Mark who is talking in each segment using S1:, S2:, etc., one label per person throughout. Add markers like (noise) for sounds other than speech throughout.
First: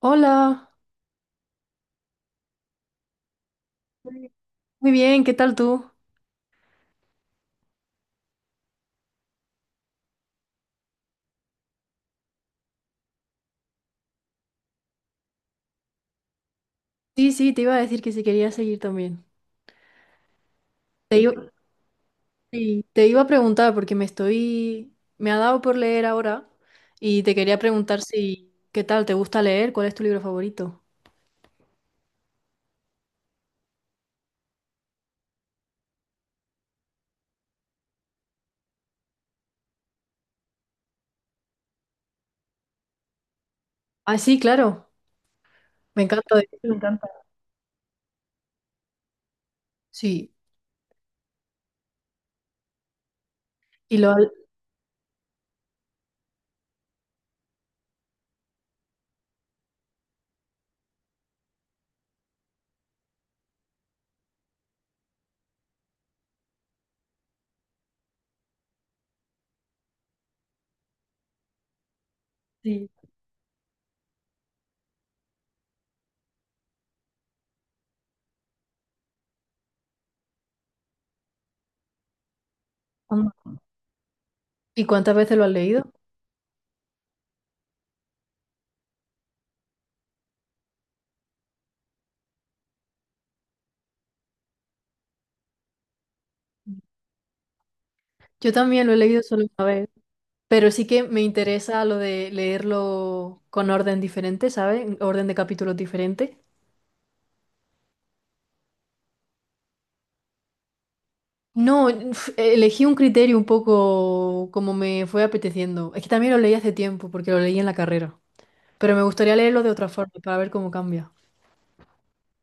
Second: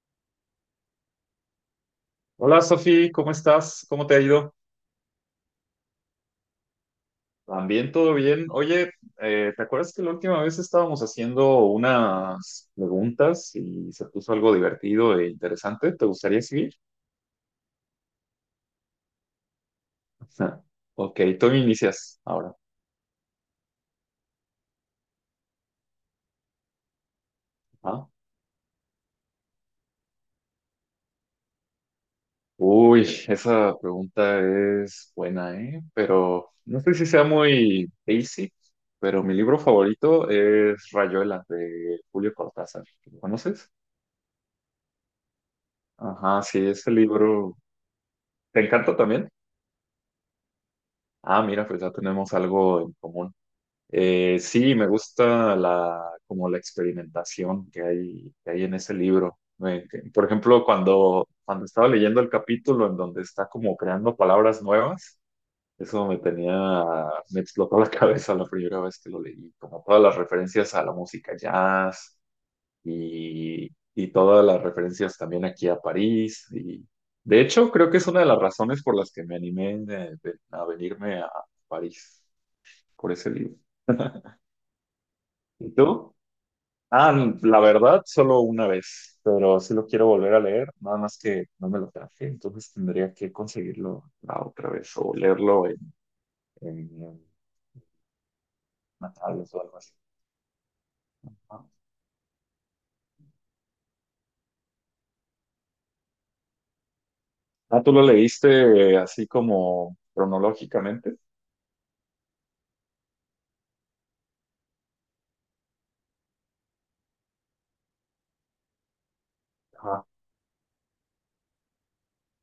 S1: Hola,
S2: Hola Sofi, ¿cómo estás? ¿Cómo te ha
S1: muy
S2: ido?
S1: muy bien, ¿qué tal tú?
S2: También todo bien. Oye, ¿te acuerdas que la última vez estábamos haciendo unas preguntas y se puso algo divertido e interesante? ¿Te gustaría seguir?
S1: Sí, sí, te iba a decir que si quería seguir también.
S2: (laughs)
S1: Te
S2: Ok,
S1: iba,
S2: tú inicias ahora.
S1: sí, te iba a preguntar porque me ha dado por leer ahora y te quería preguntar
S2: Ah.
S1: si, ¿qué tal? ¿Te gusta leer? ¿Cuál es tu libro favorito?
S2: Uy, esa pregunta es buena, ¿eh? Pero no sé si sea muy basic, pero mi libro favorito es Rayuela de Julio Cortázar. ¿Lo conoces?
S1: Ah, sí, claro, me encanta.
S2: Ajá, sí,
S1: Me
S2: ese
S1: encanta.
S2: libro. ¿Te encanta también?
S1: Sí,
S2: Ah, mira, pues ya tenemos algo en común.
S1: y lo has-
S2: Sí, me gusta la, como la experimentación que hay en ese libro. Por ejemplo, cuando estaba leyendo el capítulo en donde está como creando palabras nuevas, eso me tenía, me explotó la (laughs) cabeza la primera vez que lo leí, como todas las referencias a la música jazz,
S1: sí.
S2: y todas las referencias también aquí a París. Y de hecho, creo que es una de las razones por las que me animé a venirme a París por ese
S1: Anda.
S2: libro.
S1: ¿Y cuántas veces lo has
S2: ¿Y
S1: leído?
S2: tú? Ah, la verdad, solo una vez, pero sí lo quiero volver a leer, nada más que no me lo traje, entonces tendría que conseguirlo la otra vez o leerlo en
S1: Yo también lo he
S2: una
S1: leído solo
S2: tablet o
S1: una
S2: algo
S1: vez,
S2: así.
S1: pero sí que me
S2: ¿No?
S1: interesa lo de leerlo con orden diferente, ¿sabes? Orden de capítulos diferente.
S2: Ah, ¿tú lo leíste así como cronológicamente?
S1: No, uf, elegí un criterio un poco como me fue apeteciendo. Es que también lo leí hace tiempo, porque lo leí en la carrera. Pero me gustaría leerlo de otra forma, para ver cómo cambia.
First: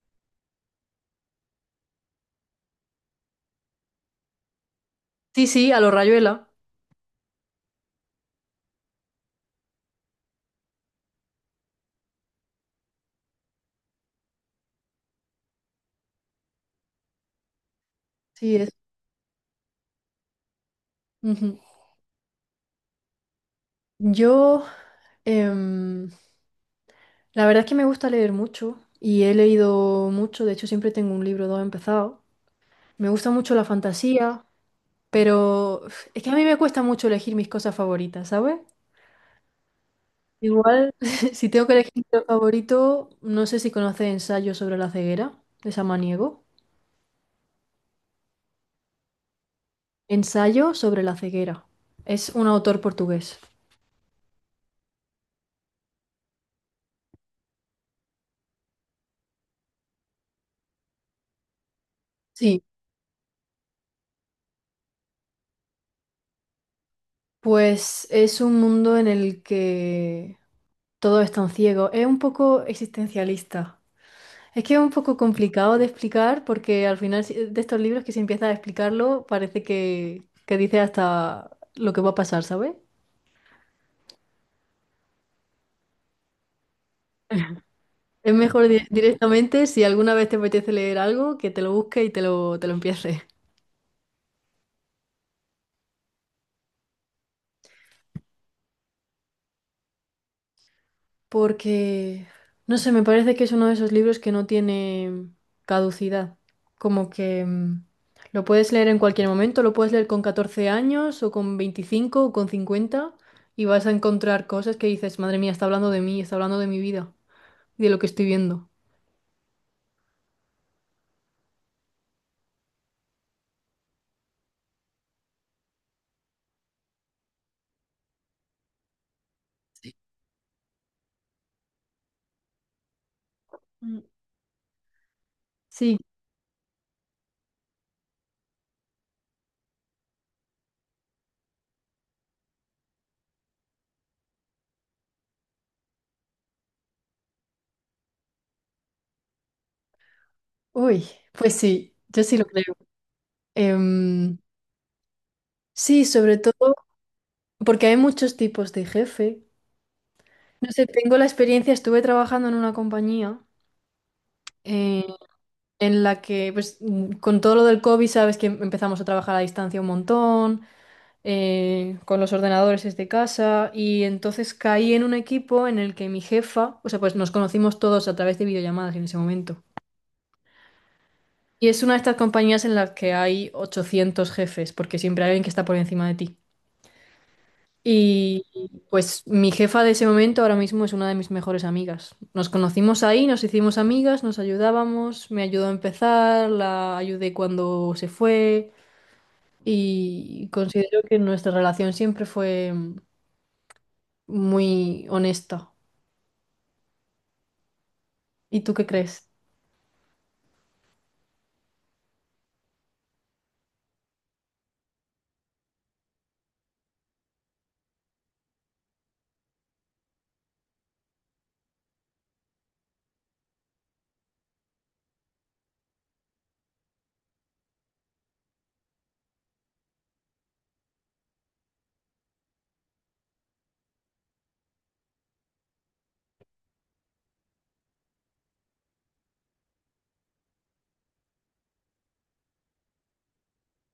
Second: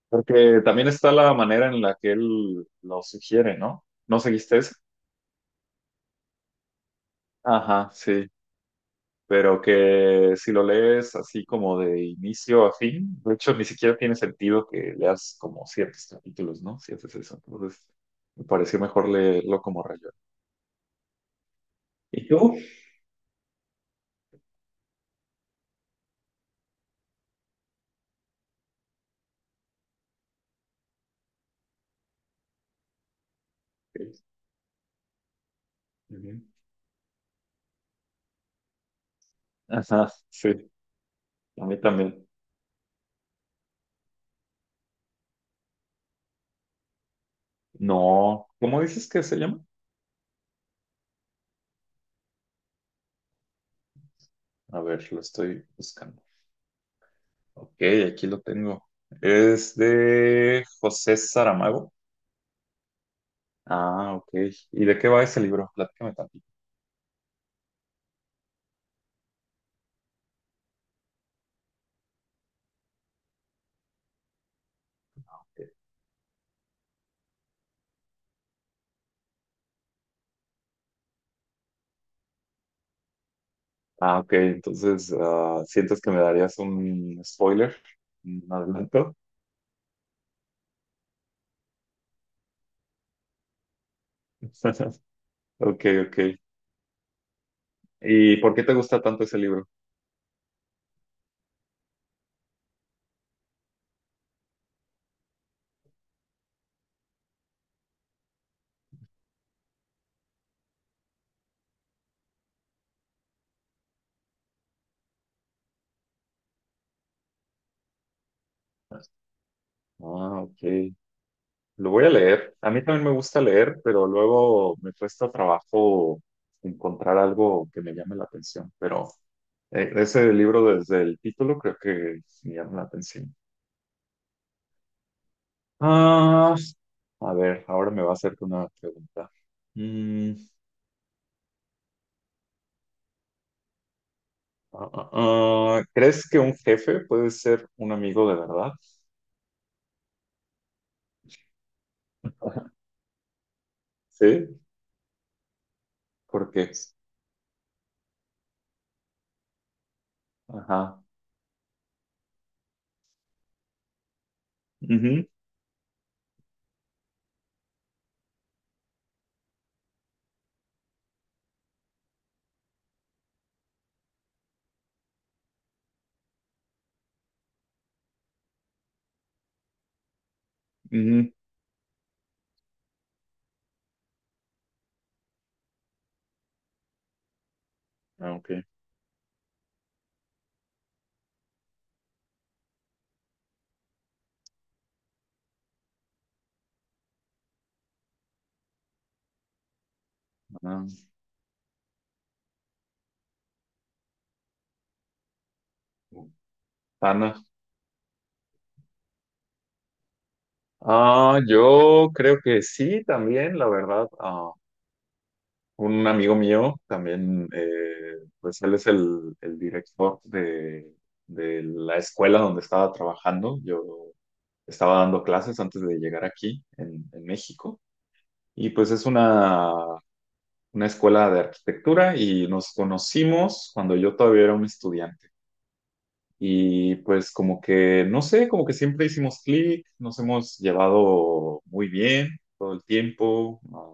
S2: Porque también está la manera en la que él lo sugiere, ¿no? ¿No seguiste eso?
S1: Sí, sí, a lo Rayuela.
S2: Ajá, sí. Pero que si lo lees así como de inicio a fin, de hecho ni siquiera tiene sentido que leas como ciertos capítulos, ¿no? Si haces eso. Entonces, me
S1: Sí, es.
S2: pareció mejor leerlo como rayón.
S1: Ujú.
S2: ¿Y tú?
S1: Yo, em, la verdad es que me gusta leer mucho y he leído mucho. De hecho, siempre tengo un libro, o dos empezado. Me gusta mucho la
S2: Sí,
S1: fantasía, pero uf, es que a
S2: ujú.
S1: mí me cuesta mucho elegir mis cosas favoritas, ¿sabes?
S2: Ajá, sí.
S1: Igual, (laughs) si
S2: A
S1: tengo que
S2: mí
S1: elegir mi libro
S2: también.
S1: favorito, no sé si conoces Ensayo sobre la ceguera, de Samaniego.
S2: No. ¿Cómo dices que se llama?
S1: Ensayo sobre la ceguera. Es un autor portugués.
S2: A ver, lo estoy buscando. Ok, aquí lo tengo. Es de José Saramago.
S1: Sí,
S2: Ah, ok. ¿Y de qué va ese libro? Platícame tantito.
S1: pues es un mundo en el que todos están ciegos. Es un poco existencialista. Es que es un poco complicado de explicar porque al final de estos libros que si empiezas a explicarlo parece que dice hasta lo que va a pasar, ¿sabes?
S2: Ah, ok. Entonces, ah, ¿sientes que me darías un spoiler?
S1: Es
S2: ¿Un
S1: mejor
S2: adelanto?
S1: directamente, si alguna vez te apetece leer algo, que te lo busques y te lo empieces.
S2: (laughs) Ok, ok. ¿Y por qué te gusta tanto ese libro?
S1: Porque, no sé, me parece que es uno de esos libros que no tiene caducidad. Como que lo puedes leer en cualquier momento, lo puedes leer con 14 años o con 25 o con 50 y vas a encontrar cosas que dices, madre mía, está hablando de mí, está hablando de mi vida y de lo que estoy viendo.
S2: Ah, ok. Lo voy a leer. A mí también me gusta leer, pero luego me cuesta trabajo encontrar algo que me llame la atención. Pero ese libro desde el título creo que me llama la atención.
S1: Mm, Sí,
S2: A ver, ahora me va a hacerte una pregunta. Mm, ah, ah, ¿Crees que un jefe puede ser un amigo de verdad?
S1: uy, pues sí, yo sí lo creo.
S2: (laughs)
S1: Em,
S2: Sí,
S1: sí, sobre
S2: ¿por qué?
S1: todo. Porque hay muchos tipos de jefe. No sé,
S2: Ajá.
S1: tengo la experiencia, estuve trabajando en una compañía eh,
S2: Ujú,
S1: en la que, pues, con todo lo del COVID, sabes que empezamos a trabajar a distancia un montón, con los ordenadores desde casa, y entonces caí en un equipo en el que mi jefa, o sea, pues nos conocimos todos a través de videollamadas en ese momento.
S2: ujú.
S1: Y es una de estas compañías en las que hay 800 jefes, porque siempre hay alguien que está por encima de ti.
S2: Ah,
S1: Y
S2: ok.
S1: pues mi jefa de ese momento ahora mismo es una de mis mejores amigas. Nos conocimos ahí, nos hicimos amigas, nos ayudábamos, me ayudó a empezar, la ayudé cuando se fue y
S2: Ah,
S1: considero que nuestra relación siempre fue muy honesta.
S2: Ana.
S1: ¿Y tú qué crees?
S2: Ah, yo creo que sí, también, la verdad. Ah, un amigo mío también, pues él es el director de la escuela donde estaba trabajando. Yo estaba dando clases antes de llegar aquí en México. Y pues es una escuela de arquitectura y nos conocimos cuando yo todavía era un estudiante. Y pues como que, no sé, como que siempre hicimos clic, nos hemos llevado muy bien todo el tiempo.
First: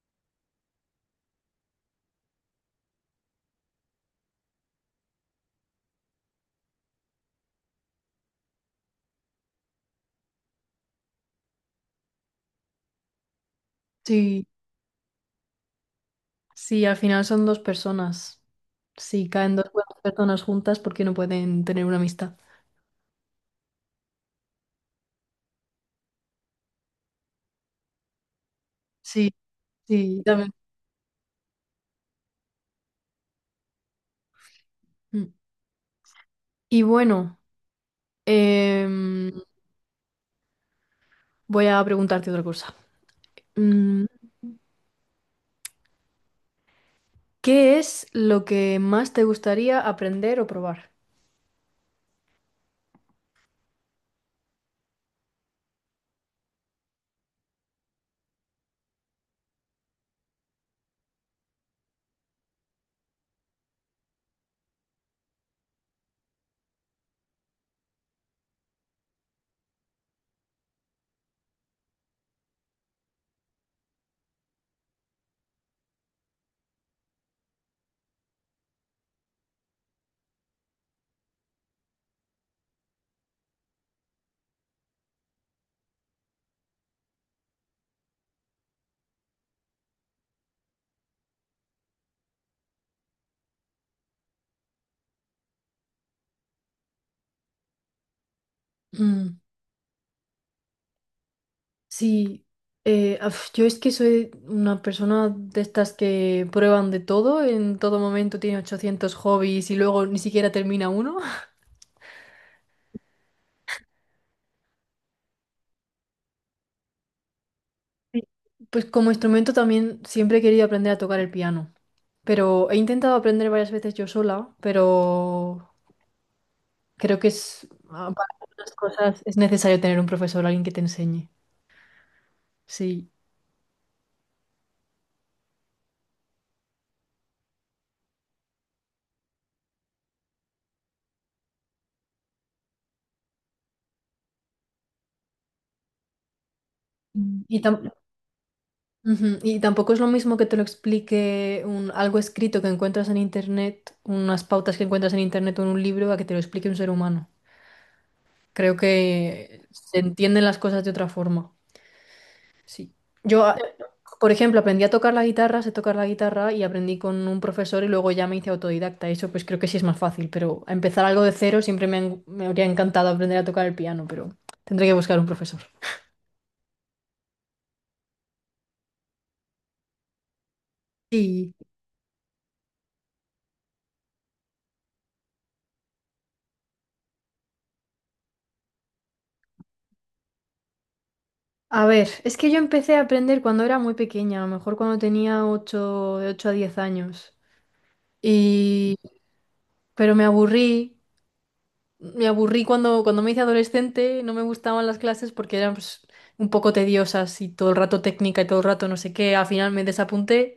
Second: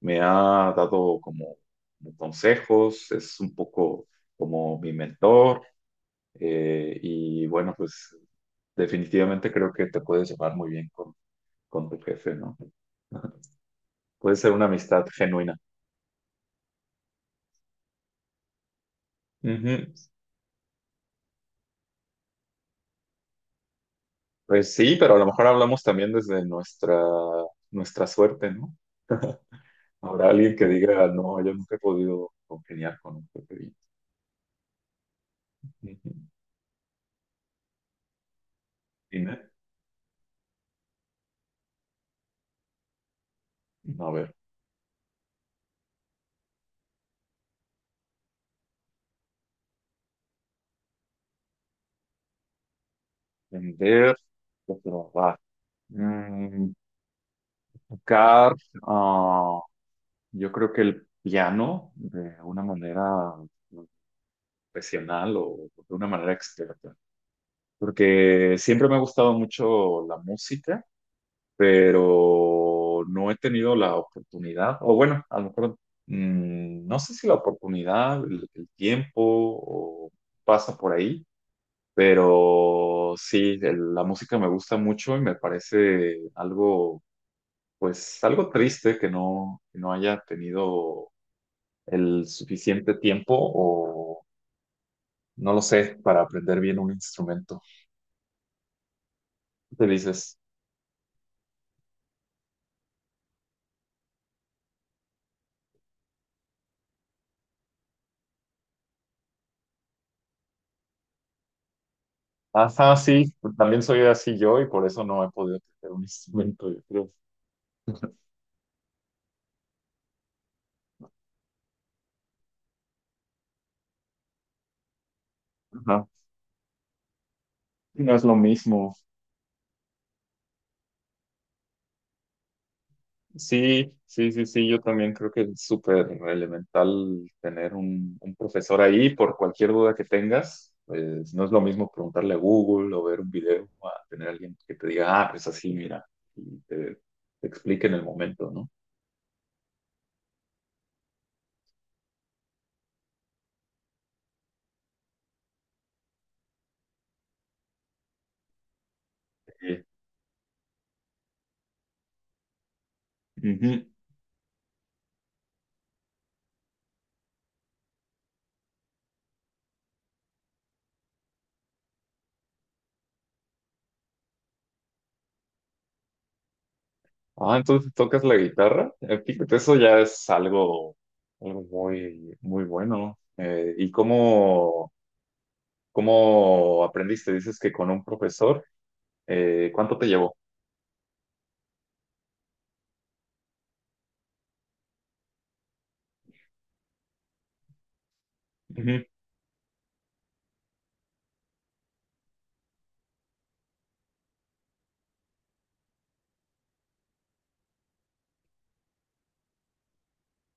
S2: Me ha dado como como consejos, es un poco como mi mentor. Y bueno, pues definitivamente creo que te puedes llevar muy bien con tu jefe, ¿no? Puede
S1: Sí,
S2: ser una amistad genuina.
S1: sí, al final son dos personas. Si caen dos
S2: Ujú.
S1: buenas personas juntas, ¿por qué no pueden tener una amistad?
S2: Pues sí, pero a lo mejor hablamos también desde nuestra, nuestra suerte, ¿no?
S1: Sí, sí,
S2: Habrá
S1: también.
S2: alguien que diga, no, yo nunca he podido congeniar con un pepe.
S1: Mm.
S2: Ujú.
S1: Y bueno, em,
S2: Dime.
S1: voy a preguntarte otra cosa. Mm,
S2: A ver,
S1: ¿Qué es lo que más te gustaría aprender o probar?
S2: vender, trabajar, mm, tocar, ah, yo creo que el piano de una manera profesional o de una manera experta, porque siempre me ha gustado mucho la música pero no he tenido la oportunidad, o bueno, a lo mejor no sé si la oportunidad, el tiempo o pasa por ahí, pero sí, la música me gusta mucho y me parece algo, pues algo triste que no haya tenido el suficiente tiempo o no lo sé, para aprender bien un instrumento.
S1: Mm,
S2: Te dices,
S1: Sí, yo es que soy una persona de estas que prueban de todo, en todo momento tiene 800 hobbies y luego ni siquiera termina uno.
S2: ajá, sí, también soy así yo y por eso no he podido aprender un (laughs) instrumento, yo creo.
S1: Sí. Pues como instrumento también siempre he querido aprender a tocar el piano, pero he intentado aprender varias veces yo sola, pero
S2: Ajá.
S1: creo que es,
S2: Sí,
S1: ah,
S2: no es
S1: para
S2: lo
S1: algunas
S2: mismo.
S1: cosas es necesario tener un profesor, alguien que te enseñe. Sí.
S2: Sí, sí, sí, sí, yo también creo que es súper elemental tener un profesor ahí por cualquier duda que tengas. Pues no es lo mismo preguntarle a Google o ver un video a tener alguien que te diga, ah, pues así, mira, y te,
S1: Mm.
S2: te explique en el momento, ¿no?
S1: Ujú. Y tampoco es lo mismo que te lo explique algo escrito que encuentras en internet, unas pautas que encuentras en internet o en un libro, a que te lo explique un ser humano. Creo que
S2: Sí.
S1: se entienden las cosas de otra forma. Sí. Yo, a-
S2: Ujú.
S1: por ejemplo, aprendí a tocar la guitarra, sé tocar la guitarra y aprendí con un profesor y luego ya me hice autodidacta. Eso pues creo que sí es más fácil, pero empezar algo de cero siempre me habría encantado aprender a tocar el piano, pero tendré que buscar un profesor.
S2: Ah, entonces tocas la guitarra. Fíjate, eso ya es algo,
S1: Sí.
S2: algo muy, muy bueno. ¿Y cómo aprendiste? Dices que con un profesor. ¿Cuánto te llevó?
S1: A ver, es que yo empecé a aprender cuando era muy pequeña, a lo mejor cuando tenía de 8 a 10 años. Y...
S2: Ujú.
S1: Pero me aburrí cuando, cuando me hice adolescente, no me gustaban las clases porque eran pues, un poco tediosas y todo el rato técnica y todo el rato no sé qué. Al final me desapunté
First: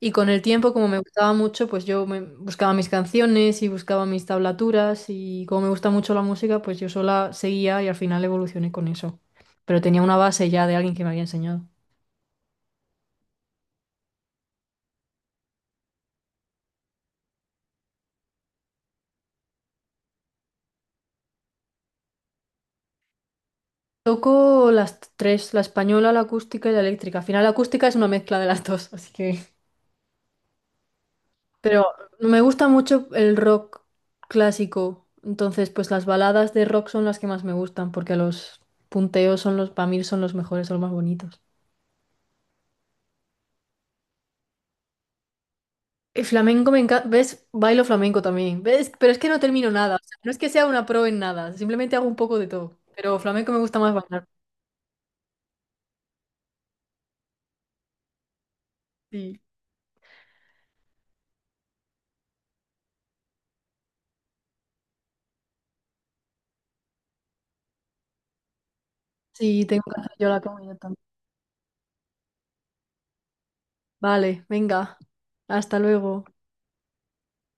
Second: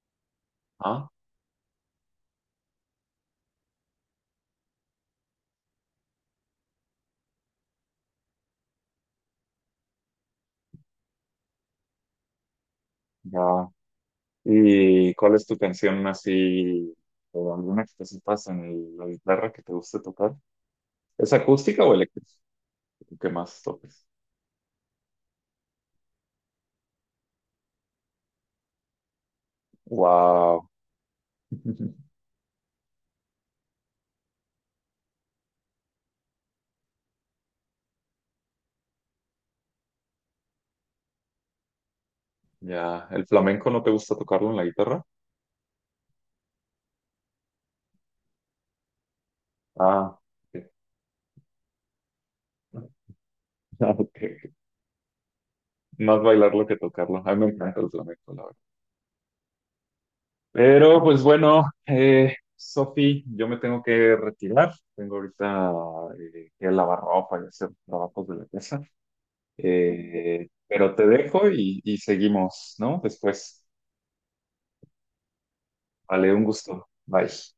S1: y con el tiempo, como me
S2: Ah,
S1: gustaba mucho, pues buscaba mis canciones y buscaba mis tablaturas y como me gusta mucho la música, pues yo sola seguía y al final evolucioné con eso. Pero tenía una base ya de alguien que me había enseñado.
S2: ya. ¿Y cuál es tu canción así, o alguna que te sepas en la guitarra que te guste tocar? ¿Es acústica o eléctrica? ¿Qué más toques?
S1: Toco las tres, la española, la acústica y la eléctrica. Al final la acústica es una mezcla de las dos, así que...
S2: Wow.
S1: Pero
S2: (laughs)
S1: me gusta mucho el rock clásico, entonces pues las baladas de rock son las que más me gustan, porque los punteos son los, para mí son los mejores, son los más bonitos.
S2: Ya, ¿el flamenco no te gusta tocarlo en la guitarra?
S1: El flamenco me encanta, ¿ves? Bailo flamenco también, ¿ves? Pero es que no termino nada, o sea,
S2: Ah,
S1: no es que sea
S2: ok.
S1: una pro en nada, simplemente hago un poco de todo, pero flamenco me
S2: (laughs)
S1: gusta más
S2: Ah, ok.
S1: bailar.
S2: Más bailarlo que tocarlo. A mí me encanta el flamenco, la verdad.
S1: Sí,
S2: Pero pues bueno, Sofi, yo me tengo que retirar. Tengo ahorita que lavar ropa y hacer trabajos de la casa.
S1: sí, tengo que hacer yo la comida
S2: Pero
S1: también.
S2: te dejo y seguimos, ¿no? Después.
S1: Vale, venga, hasta luego.
S2: Vale, un gusto. Bye.